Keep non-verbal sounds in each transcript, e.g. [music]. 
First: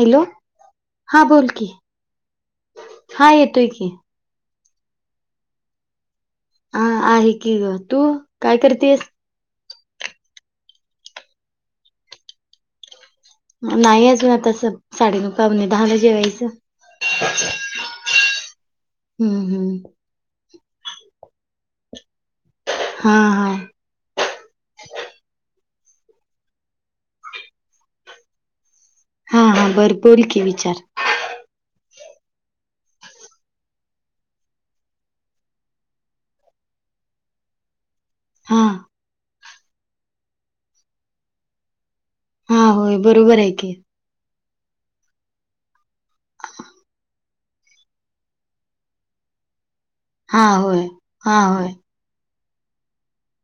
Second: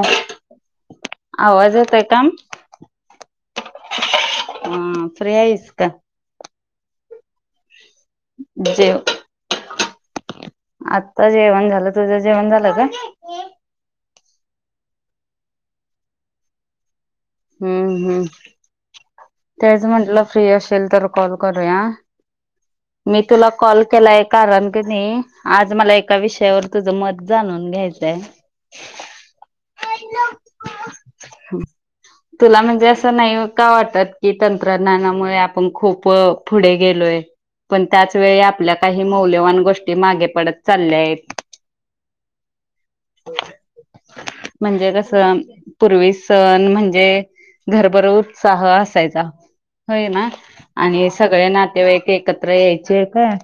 Hello. हा बोल की आवाज येतोय का हा बोल की. हा फ्री हायस का? हा आहे की ग तू काय करतेस? आता जेवण झालं तुझ जेवण झालं का? नाही अजून आता स साडेनऊ पाव्हने दहा ला जेवायचं. हम्म हम्म हम्म हम्म तेच म्हटलं फ्री अस अशील तर कॉल करूया हा मी तुला हा कॉल केलाय कारण की नाही. आज मला एका विषयावर तुझं मत जाणून घ्यायचंय. हा हा बार बोल की विचार. तुला म्हणजे असं नाही का वाटत की तंत्रज्ञानामुळे आपण खूप पुढे गेलो लोय पण त्याच वेळी हा आपल्या काही मौल्यवान गोष्टी मागे पडत चालल्या आहेत. हा होय बरोबर आहे की. म्हणजे कस पूर्वी सण म्हणजे म्हणजे घरभरो उत्साह असायचा. होय ना हा होय आणि हा सगळे होय नातेवाईक एकत्र यायचे काय.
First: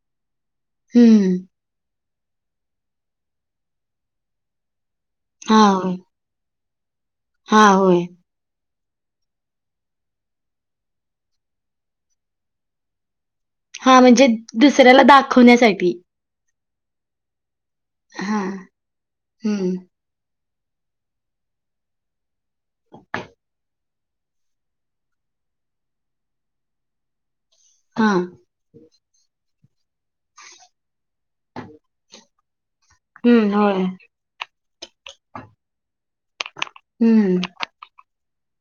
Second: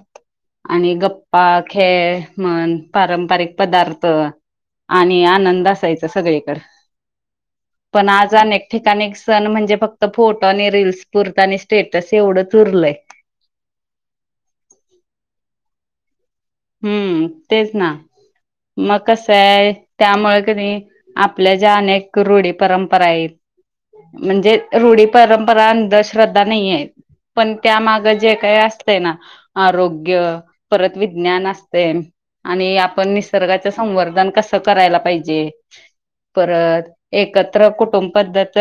आणि हम्म गप्पा खेळ म्हन पारंपरिक पदार्थ, आणि हा आनंद होय असायच सगळीकड. हा होय. एक ठिकान एक सण म्हणजे फक्त फोटो आणि रीलस पुरत आणि स्टेटस एवढंच उरलय. हा म्हणजे दुसऱ्याला दाखवण्यासाठी. हम्म तेच ना हा मग कस आहे हम्म त्यामुळे क नाही आपल्या ज्या अनेक रूढी परंपरा आहेत. म्हणजे रूढी परंपरा अंधश्रद्धा नाही आहेत. पण त्यामाग हा जे काही असतं ना आरोग्य परत ज्ञान असतंय आणि आपण आपण हम्म निसर्गाच होय संवर्धन कस करायला पाहिजे परत हम्म एकत्र कुटुंब पद्धत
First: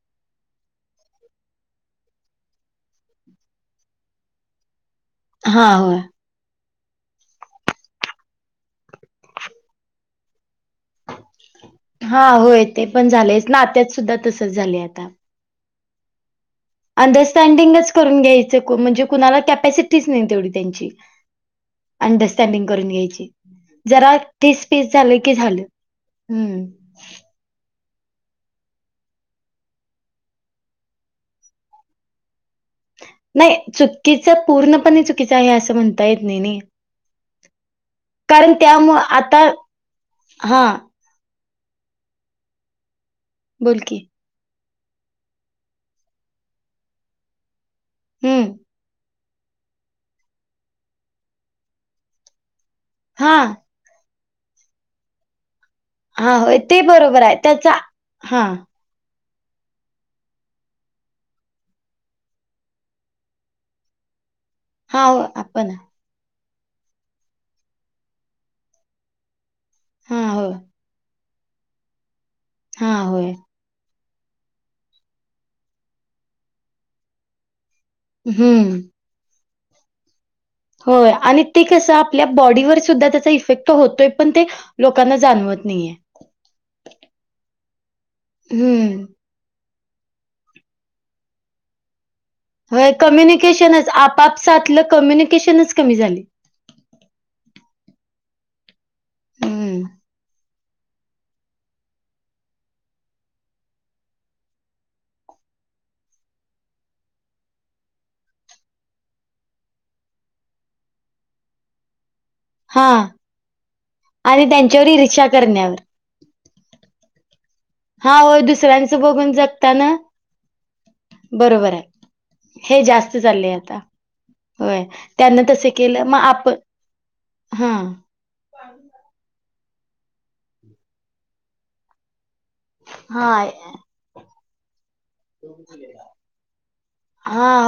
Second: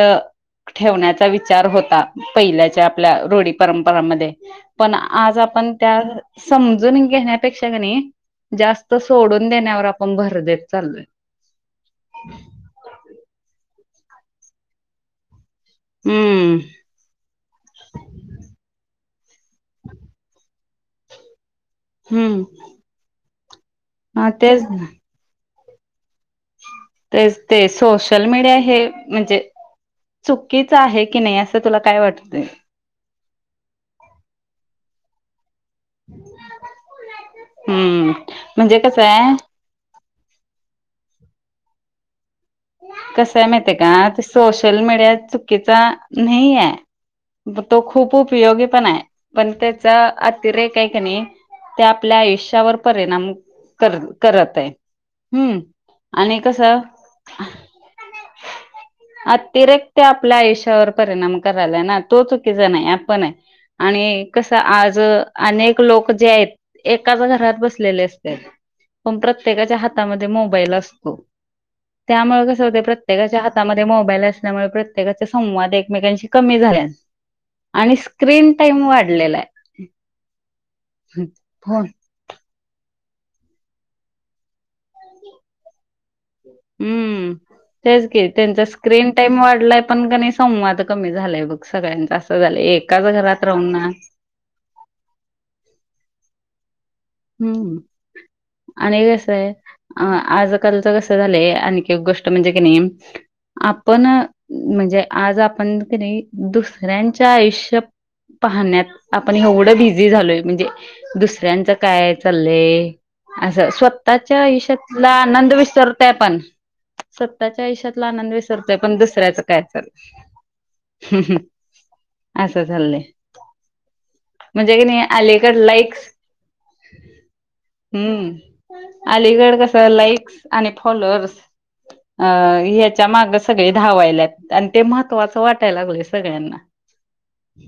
ठेवण्याचा विचार होता पहिल्याच्या आपल्या रूढी परंपरामध्ये पण आज हा आपण होय त्या समजून घेण्यात त्यापेक्षा की नाही जास्त सोडून देण्यावर आपण भर देतो हा होय ते पण झालेयच नात्यात सुद्धा तसच झाले आता हम्म अंडरस्टँडिंगच करून घ्यायचं म्हणजे कुणाला कॅपॅसिटीच नाही तेवढी त्यांची हम्म अंडरस्टँडिंग करून घ्यायची जरा हा ते तेच ना स्पेस झालं की झालं हम्म ते ते सोशल मीडिया हे म्हणजे चुकीच आहे की नाही असं तुला काय वाटतय नाही चुकीचं पूर्णपणे चुकीचं आहे असं म्हणता येत नाही हम्म कारण म्हणजे त्यामुळ कसं आहे आता हा कसय माहिितय बोल का की ते सोशल मीडिया चुकीचा नाही आहे तो खूप हम्म. उपयोगी पण आहे पण त्याचा अतिरेक आहे क नाही ते आपल्या आयुष्यावर परिणाम हा करत करत आहे हम्म हा आणि होय कसं ते बरोबर आहे त्याचा हा अतिरेकत आपल्या आयुष्यावर परिणाम करायलाय ना तो चुकीचा नाही आपण आहे आणि कस आज हा हो आपण अनेक लोक जे आहेत एकाच घरात बसलेले असते पण प्रत्येकाच्या हा हातामध्ये हो मोबाईल असतो त्यामुळे कसं होते हा होय. प्रत्येकाच्या हातामध्ये मो मोबाल असल्यामुळे प्रत्येकाचे संवाद एकमेकांशी कमी झाले आणि स्क्रीन हम्म. टाइम वाढलेला आहे होय आणि ते हो कस आपल्या बॉडीवर सुध्दा त्याचा इफेक्ट होतोय पण ते लोकांना जाणवत नाहीय हम्म तेच की त्यांचा हम्म. स्क्रीन टाइम वाढला पण किनाही संवाद कमी झालाय बघ सगळ्यांचा झालं होय एकाच घरात राहून ना कम्युनिकेशनच आपापसातलं कम्युनिकेशनच कमी झालीत हम्म आणि कस आहे हम्म. अ आज लोकांचं कस झालंय आणखी एक गोष्ट म्हणजे की नाही आपण म्हणजे आज आपण की नाही दुसऱ्यांच्या आयुष्यात पाहण्यात आपण एवढं बिझी झालोय म्हणजे दुसऱ्यांचा काय चालय हा अस स्वतः स्वतःच्या आणि त्यांच्यावर आयुष्यातला ईर्ष्या आनंद करण्यावर विसरतोय आपण स्वतःच्या आयुष्यातला हा आनंद होय विसरतोय पण दुसऱ्यांचं बघून दुसऱ्याचं काय जगताना चालय. बरोबर आहे हे चाललंय जास्त चाललेय आता म्हणजे की होय नाही त्यांना अलीकड तस केलं लाईक्स मग आपण हा हम्म अलीकड कस. लाईक्स आणि फॉलोअर्स याच्या माग हा सगळे धावायलेत. ते महत्त्वाचं वाटायला लागलेय सगळ्यांना हा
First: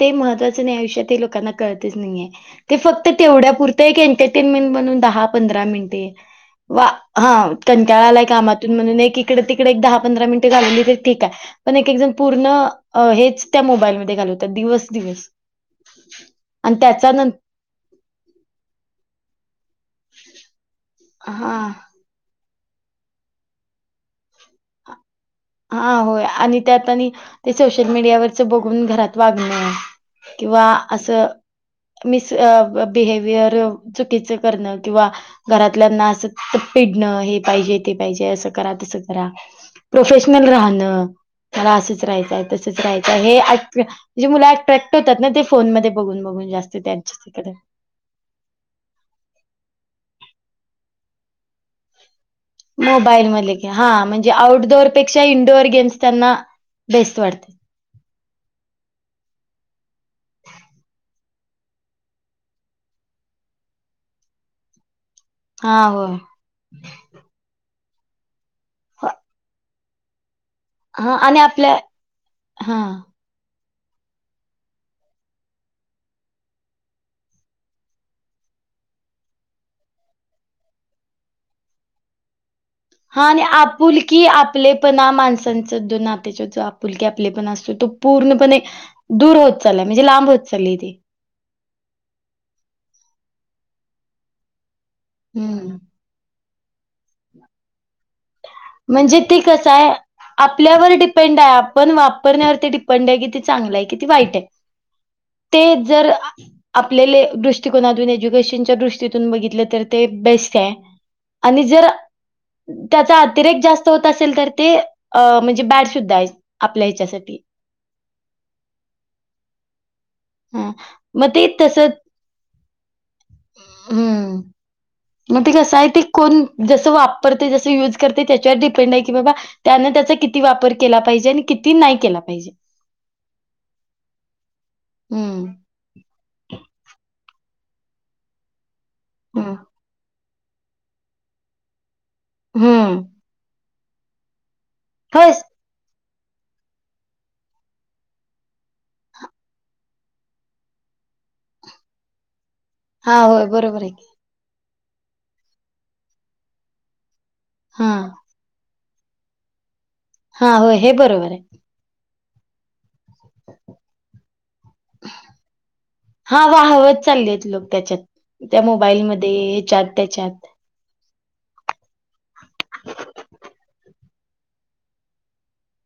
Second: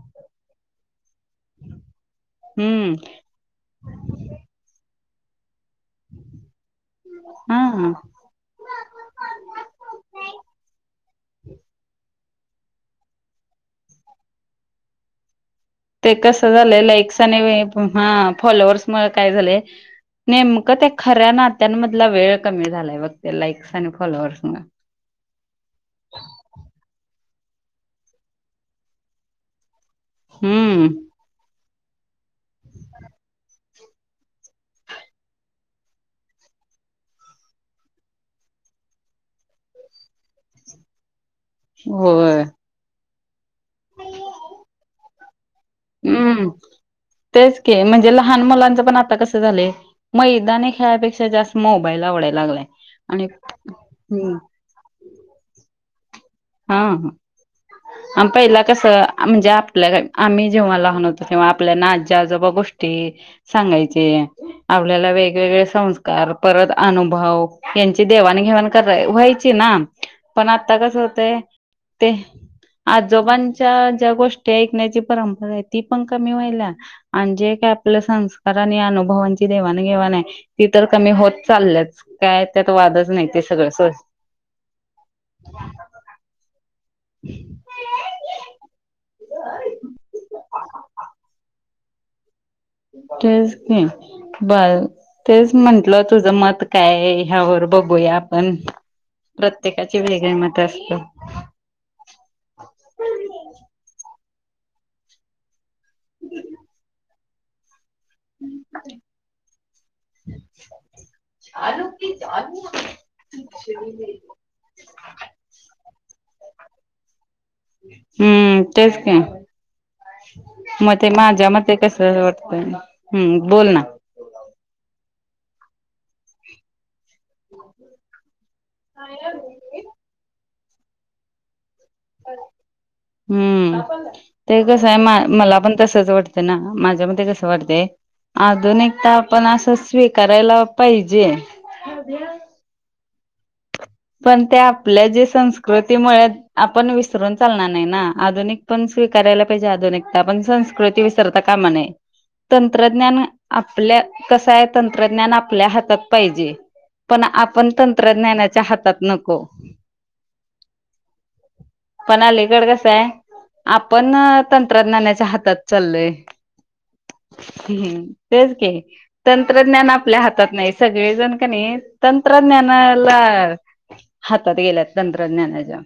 ते महत्त्वाचं नाही आयुष्यात ते पण लोकांना कळतच नाही आहे हम्म की तेवढ्या पूर्त इंटरटेन्मेंट म्हणून दहा पंधरा मिनिटं तेच वा हा कंटाळा आलाय कामातून म्हणून एक इकडे तिकडे एक दहा पंधरा मिनटं घालवली तर ठीक आहे अनेक जण पूर्ण हेच त्या मोबाईल मध्ये घालवतात दिवस दिवस ते कसं झालंय लाईक्स आणि हे हा फॉलोवर्स मुळ काय झालंय नेमकं ते खऱ्या हां, नात्यांमधला वेळ कमी झालाय बघ त्या लाईक्स आणि फॉलोअर्स हा होय आणि ते आतानी ते सोशल मीडियावरच बघून घरात वागणं. किंवा हम्म असं. बयर चुकीचण किंवा घरातल्या हे ते पाहिजे असं करा तस करा. होय असचय. ब बून हम्म जात. तेच के म्हणजे लहान मुलांच पण आता कसं झालं मैदानी खेळापेक्षा जास्त मोबाईल आवडत. मोबाईल म क हा म्हणजे आउटडोअरपेक्षा इंडोअर गेम्स त्यांना हा बेस्ट वाटते. आम पहिला कस म्हणजे आपल्या आम्ही जेव्हा लहान होतो तें्हा आपल्या ना्याजोबा गोष्टी सांगायचे आपल्याला वेग वेगवेगळे हा हो संस्कार परत अनुभव यांची देवाणघेवाण करा व्हायची ना. पण आता कस हा होतय आणि आपल्या ते हा आज जो पण गोष्टी ऐण्याची परपरा आहे ती पण क व्हा का आप संकार अनुभवांची देवाण घेवाण ती तर कमी होत चालल काय? त्यात वादच हा नाही ते आणि सगळं आपुलकीी आपले पण माणसांचा दो नाते्याच्या जो फुलके आपले पण असतो तो पूर्णपणे दूर होत चाललाय म्हणजे लांब होत चालली इथे. तेच क ब तेच हम्म. म्हंटलं तुझं मत काय ह्या होर बघूया. आपण म्हणजे ते कसं आहे. प्रत्येकाची वेगळी मत आपल्यावर असत डिपेंड आहे आपण वापरण्यावर ते डिपेंड आहे कि ते चांगलं आहे कि ज आप दृ ु दृष्टी बघित तर ब आणि ज त्याचा अतिरेक जास्त होत असेल तर ते म्हणजे बॅड सुद्धा आहे आपल्या ह्याच्यासाठी हम्म तेच का? हा म ते मग माझ्या म ते तसं कस वाटत हम्म बोल ना. हम्म मग ते कसं आहे ते कोण जस वापरते जस यूज करते. त्याच्यावर डिपेंड आहे की बाबा त्यान त्याचा किती वापर केला पाहिजे आणि नाही केला पाहिजे. हम्म ते कसं आहे हम्म मला पण तसच वाटतं ना माझ्या मध्ये कस? आधुनिक तर आपण हम्म असं स्वीकारायला पाहिजे. हम्म, पण ते आपल्या जे होयच संस्कृती मुळे आपण विसरून चालणार नाही ना, आधुनिक पण स्वीकारायला पाहिजे आधुनिकता पण संस्कृत ते विसरता कामा नये. हा तंत्रज्ञान होय बरोबर आहे आपल्या की कसं आहे, तंत्रज्ञान आपल्या हातात पाहिजे. पण आपण हा तंत्रज्ञानाच्या हातात नको. हा होय, हे बरोबर आहे. पण अलीकड कसं आहे, आपण तंत्रज्ञानाच्या हातात चालोय. हा वाहवत चाललेत लोक त्याच्यात हम, तेच त्या की मोबाईलमध्ये ह्याच्यात तंत्रज्ञान आपल्या त्याच्यात हातात नाही सगळेजण किनइ तंत्रज्ञानाला हातात गेल्यात तंत्रज्ञानाच्या.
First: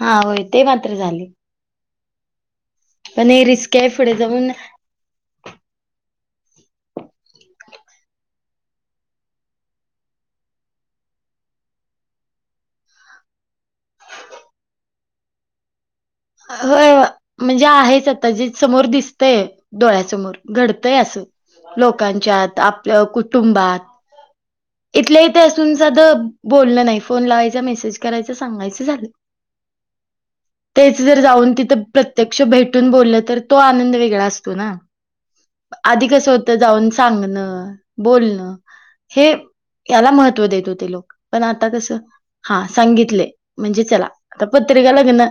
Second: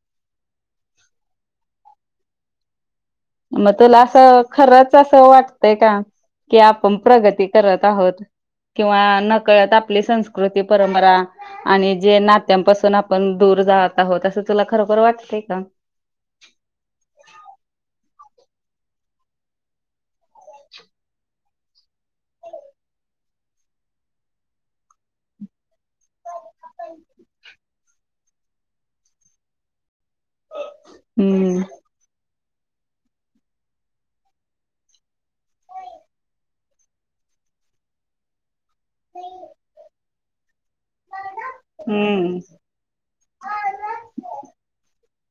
हा होय ते मात्र झाले पण हे मग, रिस्क आहे तुला पुढे असं जाऊन खरंच असं वाटतंय का? की आपण प्रगती करत आहोत. किंवा नकळत आपली संस्कृती परंपरा आणि जे नात्यांपासून आपण दूर ात आहोत असं तुला खरोखर वाटतय का? हो. म्हणजे आहेच आता जे समोर दिसतय डोळ्यासमोर घडतय असं. लोकांच्यात आपल्या कुटुंबात इथल्या इथे असून साध बोलण नाही फोन लावायचा मेसेज करायचा सांगायचं झालं. तेच जाऊन हम्म तिथ प्रत्यक्ष भेटून बोलल तर तो आनंद वेगळा असतो ना. आधी कसं होत, जाऊन सांगणं बोलणं हे याला महत्त्व देत होत तीत लोक पण आता कसं, हम्म हा सांगितले म्हणजे चला आ पत्रिका लग्न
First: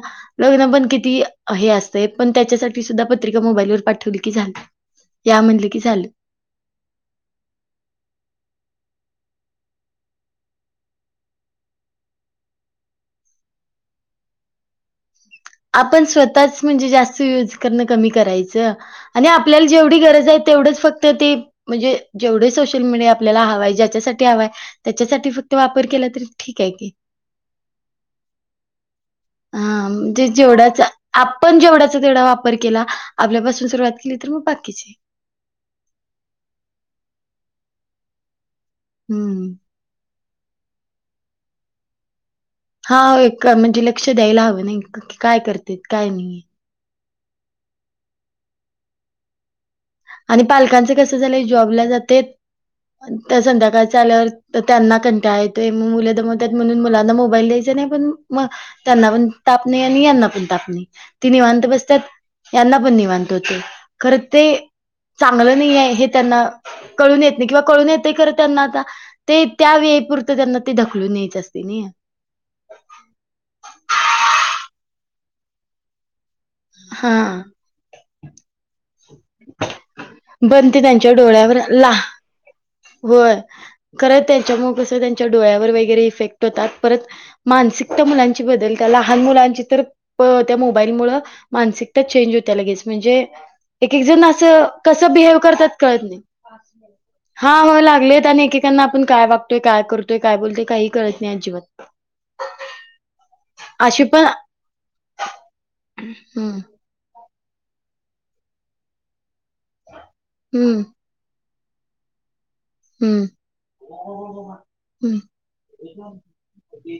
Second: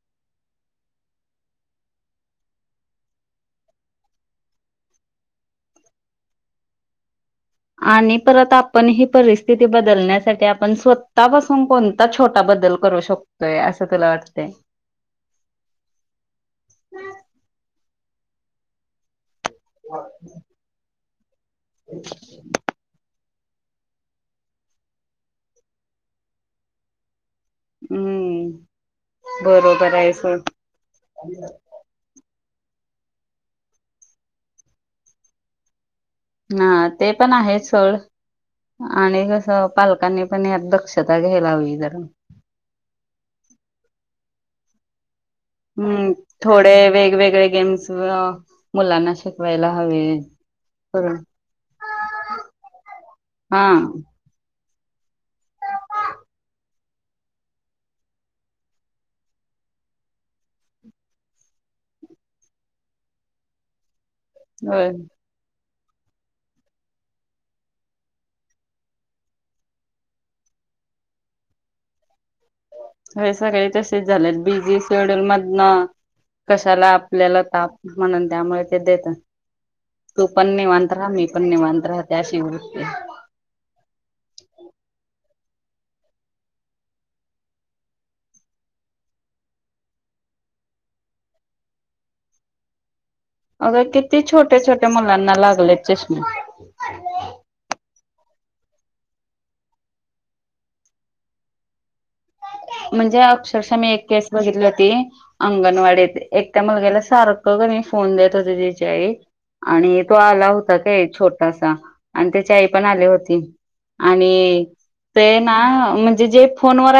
लग्न पण किती हे असतंय, पण त्याच्यासाठी सुद्धा पत्रिका मोबाईल वर पाठवली की झाल. या म्हटलं की झालं. [inaudible] आणि परत आपण ही परिस्थिती बदलण्यासाठी आपण स्वतः बसून कोणता छोटा ब बदल करू शकतोय, असं तुला वाटतयं? आपण स्वतःच म्हणजे जास्त यूज करण कमी करायचं आणि आप ल्याला जेवढी गरज आहे, तेवढंच फक्त ते म्हणजे जेवढे सोशल मीडिया आपल्याला हवाय ज्याच्या साठी हवाय त्याच्या साठी फक्त वापर केला तरी ठीक आहे की. हम्म, हा, बरोबर आहे म्हणजे सोड जेवढाच आपण जेवढाच तेवढं वापर वापर केला आपल्यापासून सुरुवात केली तर, मग बाकीचे हा ते, पण आहे सोड आणि कस हं. पालकांनी पण या दक्षता घ्यायला ह जर हा, [unintelligible] म्हणजे लक्ष द्यायला हवे नाही का? काय करतेत काय हम्म, नाही. थोडे वेगवेगळे गेम्स मुलांना शिकवायला. हवे आणि पालकांच करून कसं झालयं जॉबला जातेत हा संध्याकाळचं आल्यावर तर त्यांना कंटाळा येतोय, मग मुलं दमवत्यात म्हणून मुलांना मोबाईल द्यायचा नाही पण मग त्यांना पण ताप नाही, आणि यांना पण ताप नाही ती निवांत बसतात यांना पण निवांत होतय. खरं ते होय चांगलं नाही आहे, हे त्यांना कळून येत नाही, किंवा कळून येतय खर त्यांना आता ते त्या वेळेपुरतं त्यांना ते ढकलून न्यायच असते नाही. होय, सगळे तसेच झालेत बिझी शेड्युल मधनं कशाला हा आपल्याला ताप म्हणून, त्यामुळे ते देतात. तू पण ते निवांत राहा त्यांच्या मी पण डोळ्यावर निवांत ला राहते, अशी वृत्ती आहे. होय खरं त्याच्यामुळे कसं त्यांनी डोळ्यावर वगैरे इफेक्ट होतात, परत मानसिकता मुलांची बदलत्या लहान मुलांची तर त्या मोबाईल मुळ मानसिकता चेंज होत्या, लगेच म्हणजे अगं एक किती एकजण असं छोट्या छोट्या कसं मुलांना बिहेव करतात, लागलेत कळत नाही. चष्मे हा होय, लागलेत आणि एकेकांना आपण काय वागतोय, काय करतोय काय बोलतोय काही कळत नाही अजिबात. म्हणजे अक्षरशः मी अशी एक पण केस बघितली होती अंगणवाडीत एक हम्म त्या मुलग्याला सार फोन देत हो ज्याई आणि तो आला होता हम्म काय छट त आणि आ पण आ हम्म होती आणि हम्म ते ना म्हणजे जे फोन व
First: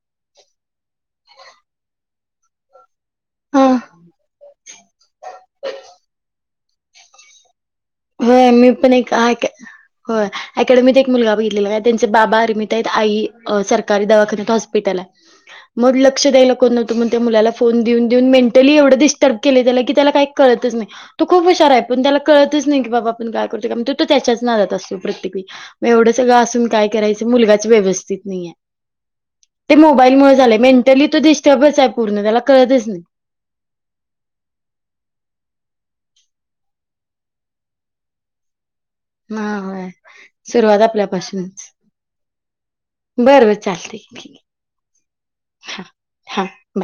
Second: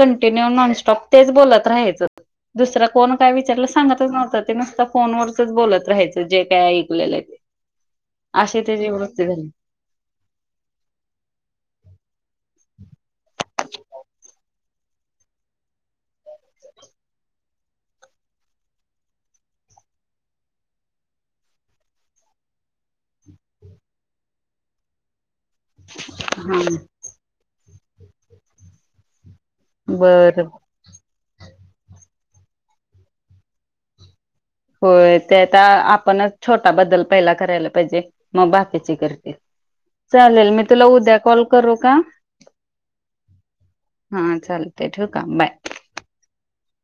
कंटिन्य नॉनस्ॉपच बत राहाु फोन काय हा विचारलं सांगतच नव्हतं ते नुसता फोनवरचच बोलत राहायचं जे काय ऐकलेलं आहे ते हो अशी मी प त्याची नाही वृत्ती काय का झाली हो अकड मत एक मुलगा बघितलेला आहे त्यांचे बाबा अरमित आहेत आई अ सरकारी दवाखान्यात हॉस्पिटल आहे मग लक्ष द्यायला कोण नव्हत म्हणून, त्या मुलाला फोन देऊन देऊन मेंटली एवढं डिस्टर्ब केलय की त्याला कळत कळतचं नाही तो खुप हुशार आहे, पण त्याला कळत नाही की बा आपण काय करतोय, म तो त्याच्याच नादात असतो प्रत्येक वेळी एवढं सगळं असून हा काय करायचं मुलागा चं व्यवस्थित नाही आहे, ते मोबाईल मुळे बर झालयं मेंटली तो डिस्टर्बचं आहे पुर्ण त्याला कळतचं नाही. होय ते आता आपणच छोटा बदल पहिला करायला पाहिजे, मग बाकी हा होय चालेल मी सुरुवात तुला उद्या कॉल आपल्यापासूनच करू का बरं बर चालतंय हा ठीक आहे चालते ठूक आम बाय ब